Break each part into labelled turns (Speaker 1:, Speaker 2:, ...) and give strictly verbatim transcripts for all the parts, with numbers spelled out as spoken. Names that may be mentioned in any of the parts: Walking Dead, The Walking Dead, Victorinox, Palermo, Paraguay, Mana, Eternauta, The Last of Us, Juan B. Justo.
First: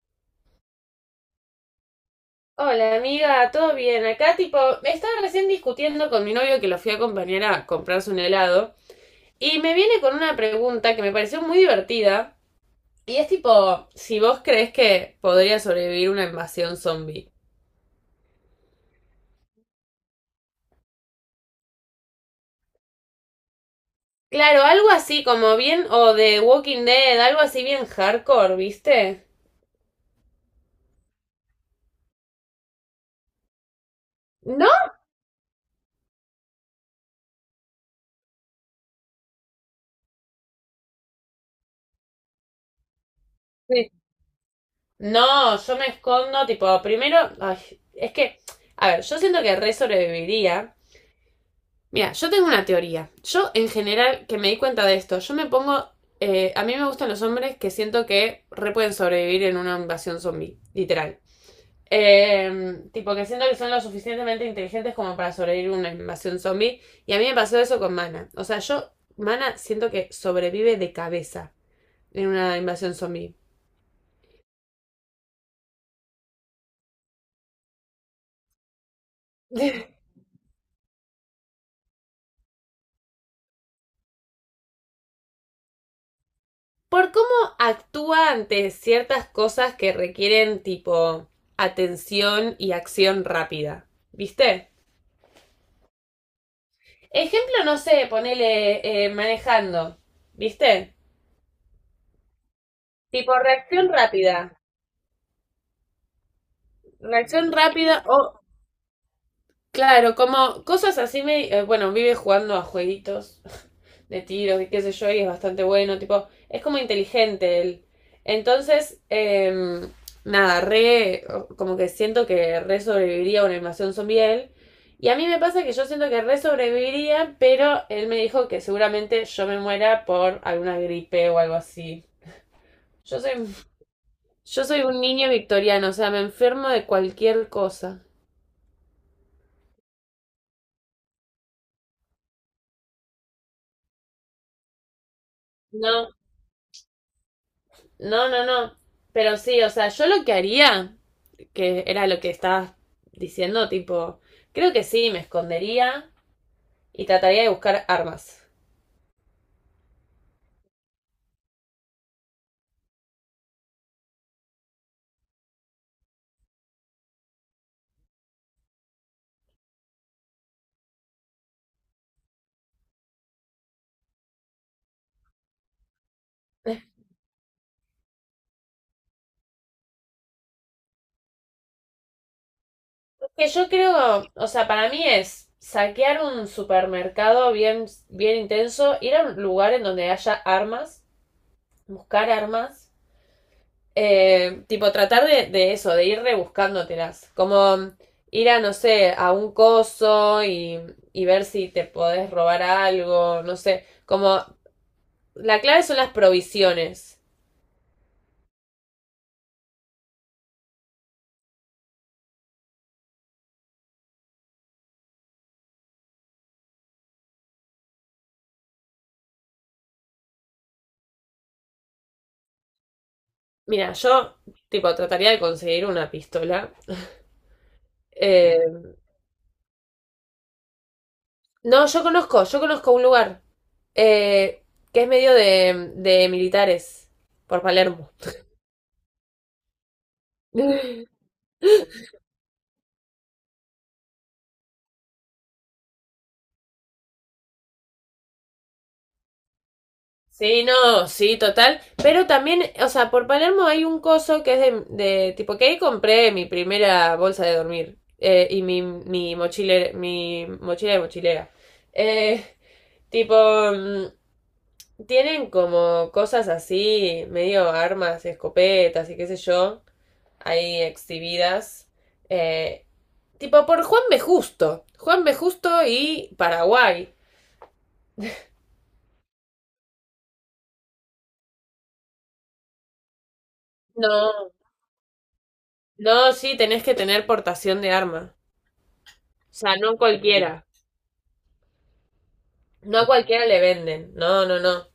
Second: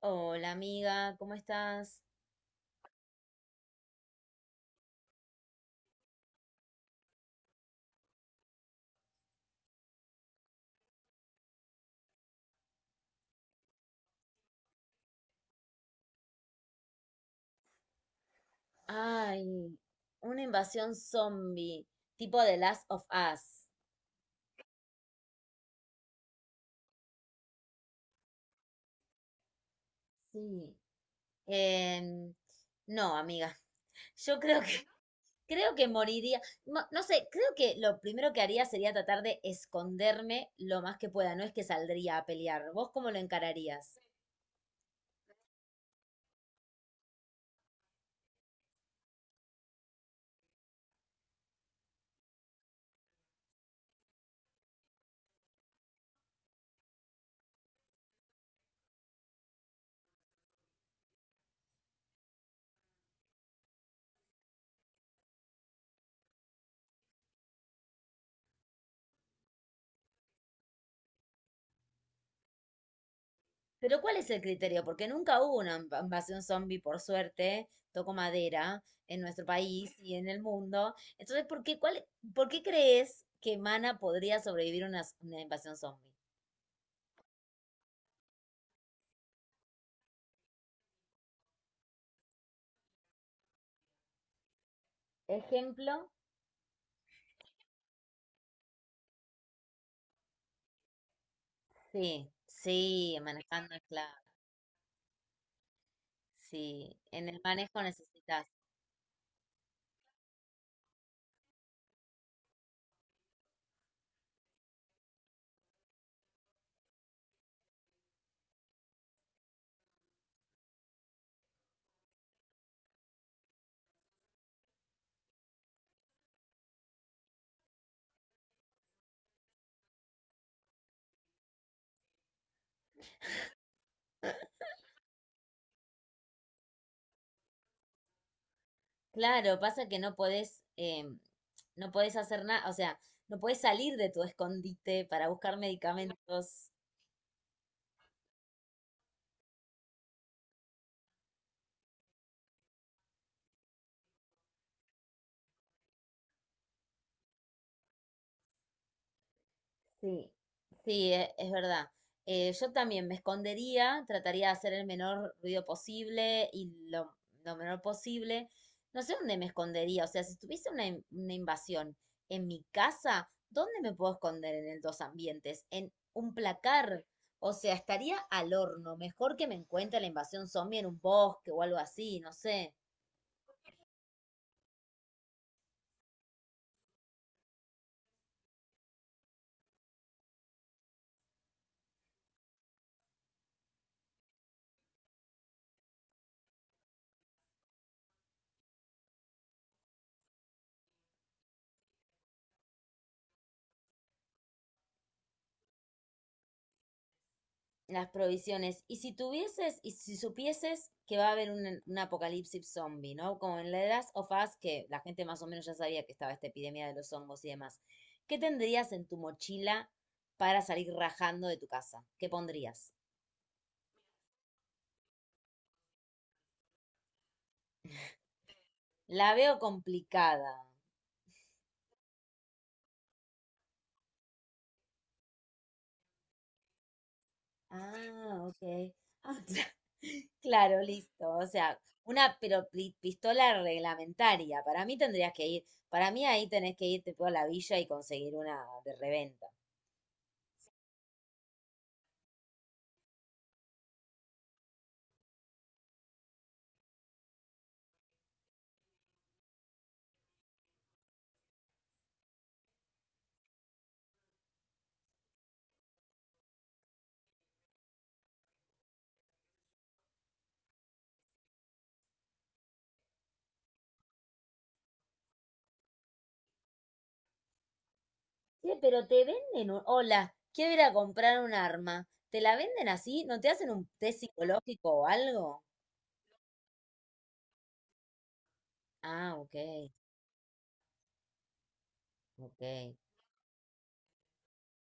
Speaker 1: Hola amiga, ¿cómo estás?
Speaker 2: Hola amiga, ¿todo bien? Acá tipo, me estaba recién discutiendo con mi novio que lo fui a acompañar a comprarse un helado y me viene con una pregunta que me pareció muy divertida y es tipo, si vos crees que podría sobrevivir una invasión zombie.
Speaker 1: Ay, una invasión zombie, tipo The Last of Us.
Speaker 2: Claro, algo así como bien o de Walking Dead, algo así bien hardcore, ¿viste?
Speaker 1: Sí. Em, no, amiga, yo creo
Speaker 2: ¿No?
Speaker 1: que, creo que moriría. No, no sé, creo que lo primero que haría sería tratar de esconderme lo más que pueda, no es que saldría a pelear. ¿Vos cómo lo
Speaker 2: Sí.
Speaker 1: encararías?
Speaker 2: No, yo me escondo tipo, primero, ay, es que, a ver, yo siento que re sobreviviría. Mira, yo tengo una teoría. Yo, en general, que me di cuenta de esto, yo me pongo. Eh, a mí me gustan los hombres que siento que re pueden sobrevivir en una invasión zombie, literal. Eh, tipo que siento que son lo suficientemente inteligentes como para sobrevivir a una invasión zombie. Y a mí me pasó eso con Mana. O sea, yo, Mana, siento que sobrevive de cabeza en una invasión zombie.
Speaker 1: Pero ¿cuál es el criterio? Porque nunca hubo una inv- invasión zombie, por suerte, toco madera, en nuestro país y en el mundo. Entonces, ¿por qué, cuál, por qué crees que Mana podría sobrevivir a una, una invasión zombie?
Speaker 2: Por cómo actúa ante ciertas cosas que requieren, tipo, atención y acción rápida. ¿Viste?
Speaker 1: Ejemplo,
Speaker 2: Ejemplo, no sé, ponele eh, manejando, ¿viste?
Speaker 1: sí, sí,
Speaker 2: Tipo
Speaker 1: manejando,
Speaker 2: reacción
Speaker 1: claro.
Speaker 2: rápida.
Speaker 1: Sí, en el
Speaker 2: Reacción
Speaker 1: manejo
Speaker 2: rápida o,
Speaker 1: necesitas.
Speaker 2: claro, como cosas así me... eh, bueno, vive jugando a jueguitos de tiros y qué sé yo, y es bastante bueno, tipo, es como inteligente él. Entonces, em, nada, re, como que siento que re sobreviviría a una invasión zombie él. Y a mí me pasa que yo siento que re sobreviviría, pero él me dijo que seguramente yo me muera por alguna gripe o algo así. Yo soy, yo soy un niño victoriano, o sea, me enfermo de cualquier cosa.
Speaker 1: Claro, pasa que no podés, em, no podés hacer nada, o sea, no podés salir de tu escondite para buscar
Speaker 2: No,
Speaker 1: medicamentos.
Speaker 2: no, no, no. Pero sí, o sea, yo lo que haría, que era lo que estabas diciendo, tipo, creo que sí, me escondería y trataría de buscar armas.
Speaker 1: Sí, sí, e- es verdad. Eh, yo también me escondería, trataría de hacer el menor ruido posible y lo, lo menor posible. No sé dónde me escondería, o sea, si tuviese una, in- una invasión en mi casa, ¿dónde me puedo esconder en el dos ambientes? En un placar, o sea, estaría al horno. Mejor que me encuentre la invasión zombie en un bosque o algo así, no sé.
Speaker 2: Que yo creo, o sea, para mí es saquear un supermercado bien, bien intenso, ir a un lugar en donde haya armas, buscar armas. Eh, tipo, tratar de, de eso, de ir rebuscándotelas. Como ir a, no sé, a un coso y, y ver si te podés robar algo, no sé. Como la clave son las provisiones.
Speaker 1: Las provisiones. Y si tuvieses, y si supieses que va a haber un, un apocalipsis zombie, ¿no? Como en The Last of Us, que la gente más o menos ya sabía que estaba esta epidemia de los hongos y demás. ¿Qué tendrías en tu mochila para salir rajando de tu casa? ¿Qué pondrías?
Speaker 2: Mira, yo, tipo, trataría de conseguir una pistola. Eh,
Speaker 1: La veo complicada.
Speaker 2: no, yo conozco, yo conozco un lugar eh, que es medio de, de militares, por Palermo.
Speaker 1: Ah, ok. Ah, claro, listo. O sea, una pero pi- pistola reglamentaria. Para mí tendrías que ir, para mí ahí tenés que irte por la villa y conseguir una de reventa.
Speaker 2: Sí, no, sí, total. Pero también, o sea, por Palermo hay un coso que es de, de tipo que ahí compré mi primera bolsa de dormir, eh, y mi, mi mochilera, mi mochila de mochilera. Eh, Tipo, mm, tienen como cosas así, medio armas, escopetas y qué sé yo, ahí exhibidas. Eh, Tipo por Juan B. Justo. Juan B. Justo y Paraguay.
Speaker 1: Sí, pero te venden un... Hola, quiero ir a comprar un arma. ¿Te la venden así? ¿No te hacen un test
Speaker 2: No,
Speaker 1: psicológico o algo?
Speaker 2: no, sí, tenés que tener portación de arma.
Speaker 1: Ah, ok,
Speaker 2: Sea, no a cualquiera.
Speaker 1: ok.
Speaker 2: No a cualquiera le venden. No, no, no.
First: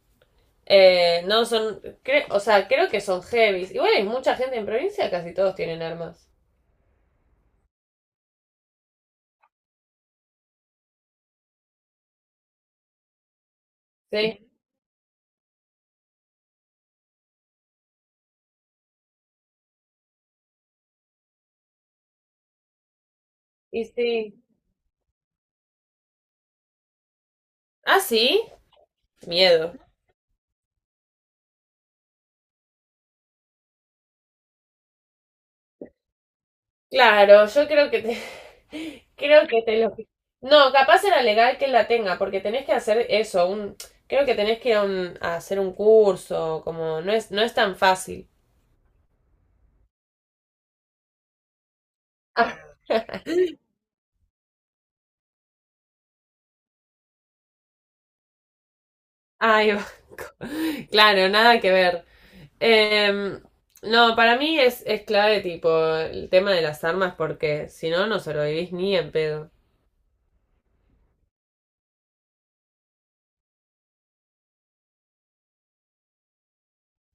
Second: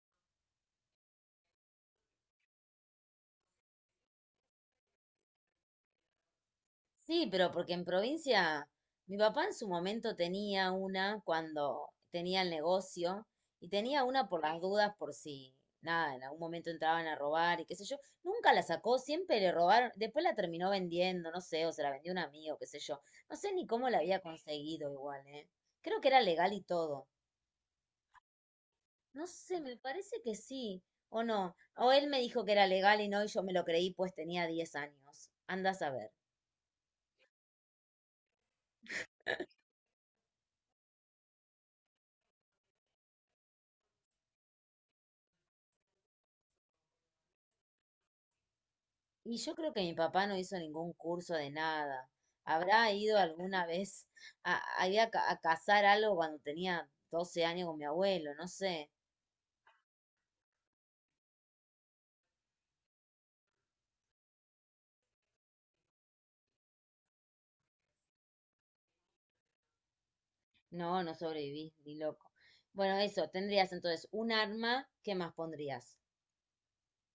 Speaker 2: Eh, no son. Cre- o sea, creo que son heavies. Igual hay mucha gente en provincia, casi todos tienen armas.
Speaker 1: Sí, pero porque en provincia, mi papá en su momento tenía una cuando tenía el negocio y tenía una por
Speaker 2: Sí.
Speaker 1: las dudas por si, nada, en algún momento entraban a robar y qué sé yo. Nunca la sacó, siempre le robaron. Después la terminó vendiendo, no sé, o se la vendió un amigo, qué sé yo. No sé ni
Speaker 2: Y
Speaker 1: cómo la
Speaker 2: sí.
Speaker 1: había conseguido igual, ¿eh? Creo que era legal y todo.
Speaker 2: Ah, sí.
Speaker 1: No sé,
Speaker 2: Miedo.
Speaker 1: me parece que sí, o no. O él me dijo que era legal y no, y yo me lo creí, pues tenía diez años. Anda a saber.
Speaker 2: Claro, yo creo que te. Creo que te lo. No, capaz era legal que la tenga, porque tenés que hacer eso. Un, creo que tenés que ir a, un- a hacer un curso. Como no es, no es tan fácil.
Speaker 1: Y yo creo que mi papá no hizo ningún curso de nada.
Speaker 2: Ah,
Speaker 1: ¿Habrá ido alguna vez a, a, ir a ca- a cazar algo cuando tenía doce años con mi abuelo? No sé.
Speaker 2: ahí va. Claro, nada que ver. Em, no, para mí es, es, clave, tipo, el tema de las armas, porque si no, no sobrevivís ni en pedo.
Speaker 1: No, no sobreviví, ni loco. Bueno, eso, tendrías entonces un arma, ¿qué más pondrías?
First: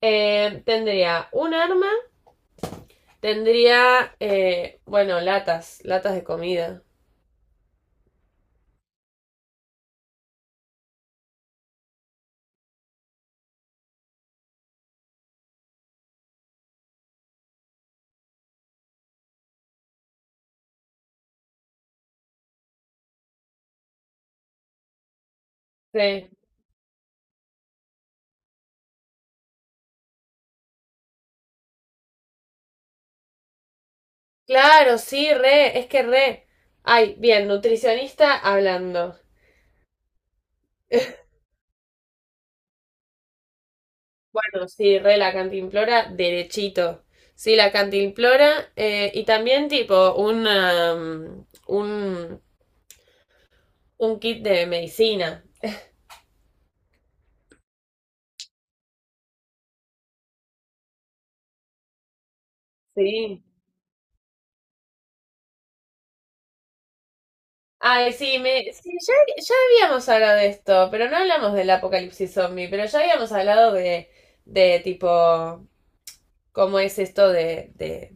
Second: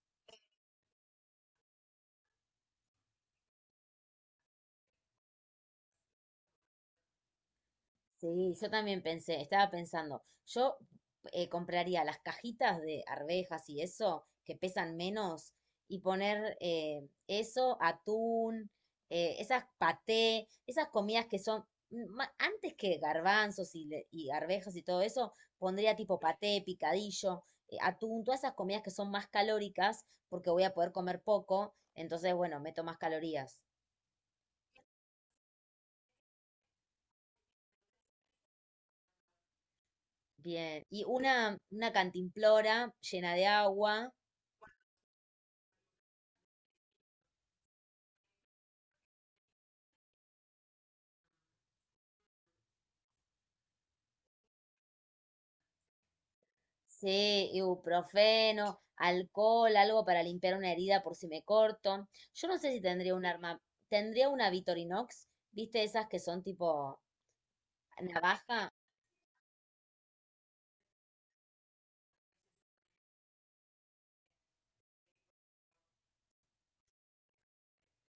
Speaker 2: Em, tendría un arma, tendría, eh, bueno, latas, latas de comida.
Speaker 1: Sí, yo también pensé, estaba pensando, yo eh, compraría las cajitas de arvejas y eso, que pesan menos, y poner eh, eso, atún, eh, esas paté, esas comidas que son, mm, ma- antes que garbanzos y, le- y arvejas y todo eso, pondría tipo
Speaker 2: Sí.
Speaker 1: paté, picadillo, eh, atún, todas esas comidas que son más calóricas, porque voy a poder comer poco, entonces, bueno, meto más calorías.
Speaker 2: Claro, sí, re, es que re. Ay, bien, nutricionista hablando.
Speaker 1: Bien, y una, una cantimplora llena de agua.
Speaker 2: Bueno, sí, re la cantimplora, derechito. Sí, la cantimplora, eh, y también tipo una, mm, un, un kit de medicina.
Speaker 1: Sí, ibuprofeno, alcohol, algo para limpiar una herida por si me corto. Yo no sé si tendría un
Speaker 2: Sí.
Speaker 1: arma, tendría una Victorinox, ¿viste esas que son tipo
Speaker 2: Ay, sí,
Speaker 1: navaja?
Speaker 2: me, sí, ya, ya habíamos hablado de esto, pero no hablamos del apocalipsis zombie, pero ya habíamos hablado de, de tipo, cómo es esto de, de...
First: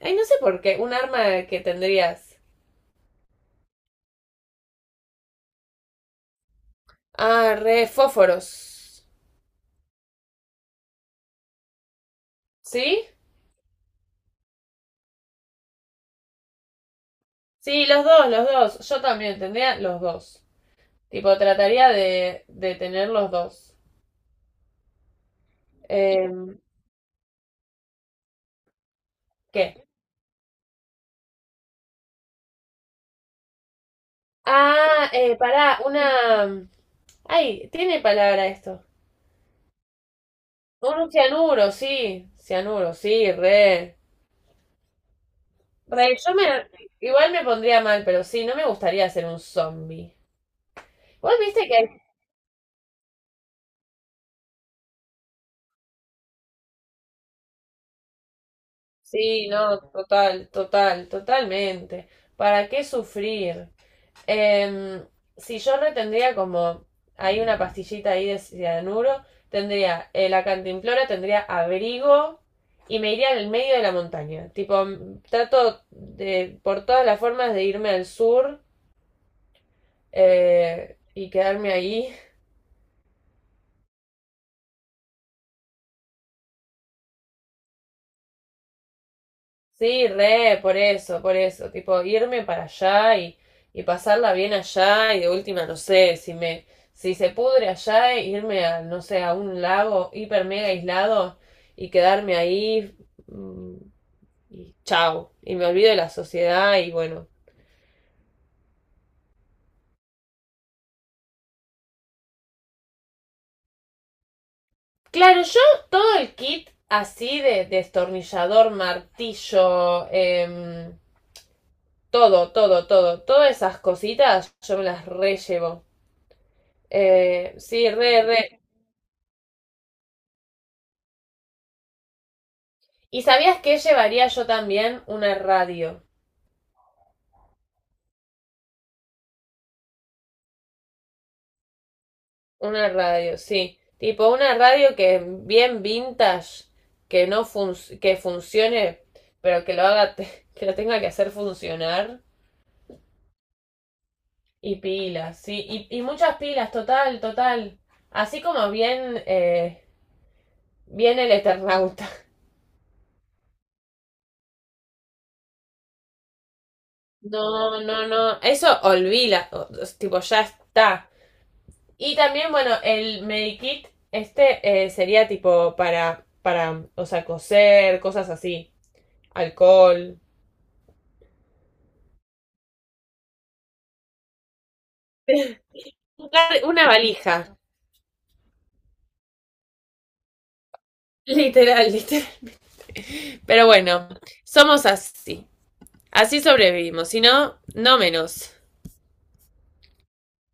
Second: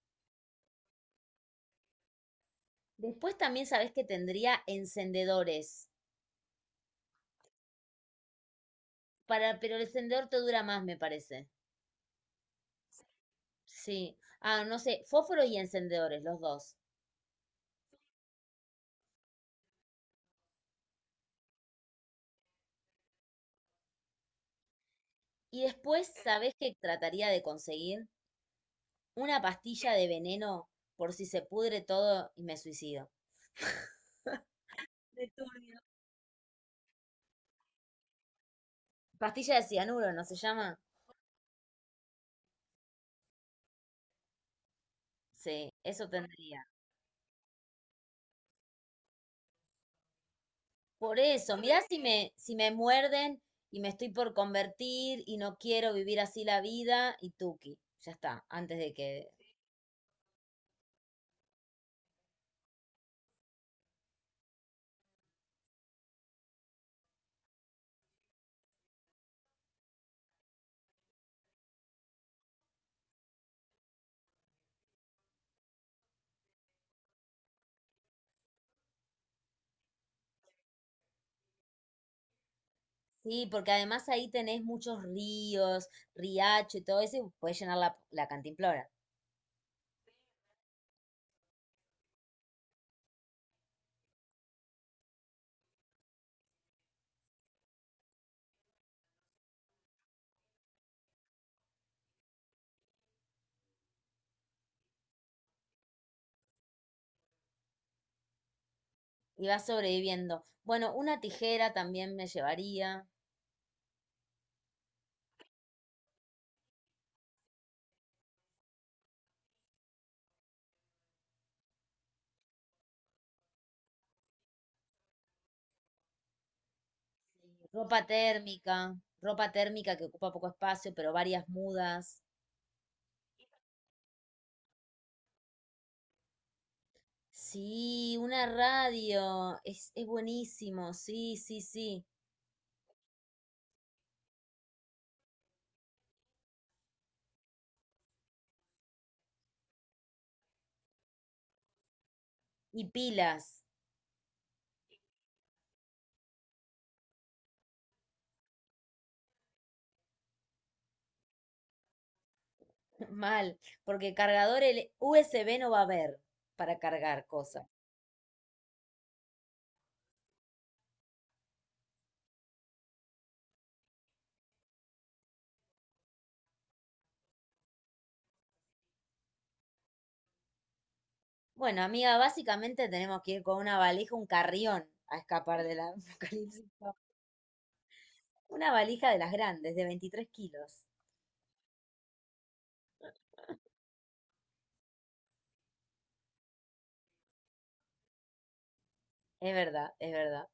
Speaker 2: Ay, no sé por qué, un arma que tendrías.
Speaker 1: Después también sabes que tendría encendedores,
Speaker 2: Ah, re fósforos.
Speaker 1: para, pero el encendedor te dura más, me parece.
Speaker 2: ¿Sí?
Speaker 1: Sí. Ah, no sé, fósforo y encendedores, los dos.
Speaker 2: Sí, los dos, los dos. Yo también tendría los dos. Tipo, trataría de, de tener los dos.
Speaker 1: Y después, ¿sabes
Speaker 2: Em,
Speaker 1: que trataría de conseguir? Una
Speaker 2: ¿Qué?
Speaker 1: pastilla de veneno por si se pudre todo y me suicido.
Speaker 2: Ah, eh, pará, una... Ay, tiene palabra esto.
Speaker 1: Pastilla de cianuro, ¿no se llama?
Speaker 2: Un cianuro, sí. Cianuro, sí, re.
Speaker 1: Sí, eso
Speaker 2: Re, yo
Speaker 1: tendría.
Speaker 2: me. Igual me pondría mal, pero sí, no me gustaría ser un zombie.
Speaker 1: Por
Speaker 2: Vos
Speaker 1: eso,
Speaker 2: viste que.
Speaker 1: mirá si me, si me muerden y me estoy por convertir y no quiero vivir así la vida y tuki, ya está, antes de que...
Speaker 2: Sí, no, total, total, totalmente. ¿Para qué sufrir? Em, si yo retendría como. Hay una pastillita ahí de cianuro. Tendría, eh, la cantimplora, tendría abrigo. Y me iría al medio de la montaña. Tipo, m- trato de, por todas las formas de irme al sur, eh, y quedarme ahí.
Speaker 1: Sí, porque además ahí tenés muchos ríos, riacho y todo eso, y puedes llenar la, la cantimplora.
Speaker 2: Sí, re, por eso, por eso, tipo irme para allá y, y pasarla bien allá y de última, no sé, si me, si se pudre allá, irme a, no sé, a un lago hiper mega aislado y quedarme ahí, mm, y chao, y me olvido de la sociedad y bueno.
Speaker 1: Y vas sobreviviendo. Bueno, una tijera también me llevaría,
Speaker 2: Claro, yo todo el kit así de destornillador, martillo, em, todo, todo, todo. Todas esas cositas yo me las re llevo. Eh, sí,
Speaker 1: ropa
Speaker 2: re, re.
Speaker 1: térmica, ropa térmica que ocupa poco espacio, pero varias mudas.
Speaker 2: ¿Y sabías que llevaría yo también una radio?
Speaker 1: Sí, una radio, es, es buenísimo, sí, sí, sí.
Speaker 2: Una radio, sí. Tipo una radio que bien vintage, que no func que funcione, pero que lo haga, te- que lo tenga que hacer funcionar.
Speaker 1: Y pilas,
Speaker 2: Y pilas, sí. Y, y muchas pilas, total, total. Así como bien, eh, bien el Eternauta.
Speaker 1: mal, porque cargador el U S B no va a haber para cargar cosas.
Speaker 2: No, no, no. Eso olvida. o- o- Tipo, ya está. Y también, bueno, el Medikit, este eh, sería tipo para, para, o sea, coser, cosas así, alcohol.
Speaker 1: Bueno, amiga, básicamente tenemos que ir con una valija, un carrión, a escapar del apocalipsis.
Speaker 2: Una valija,
Speaker 1: Una valija de las grandes, de veintitrés kilos.
Speaker 2: literal, literal. Pero bueno, somos así. Así sobrevivimos, si no, no menos.
Speaker 1: Es verdad, es verdad.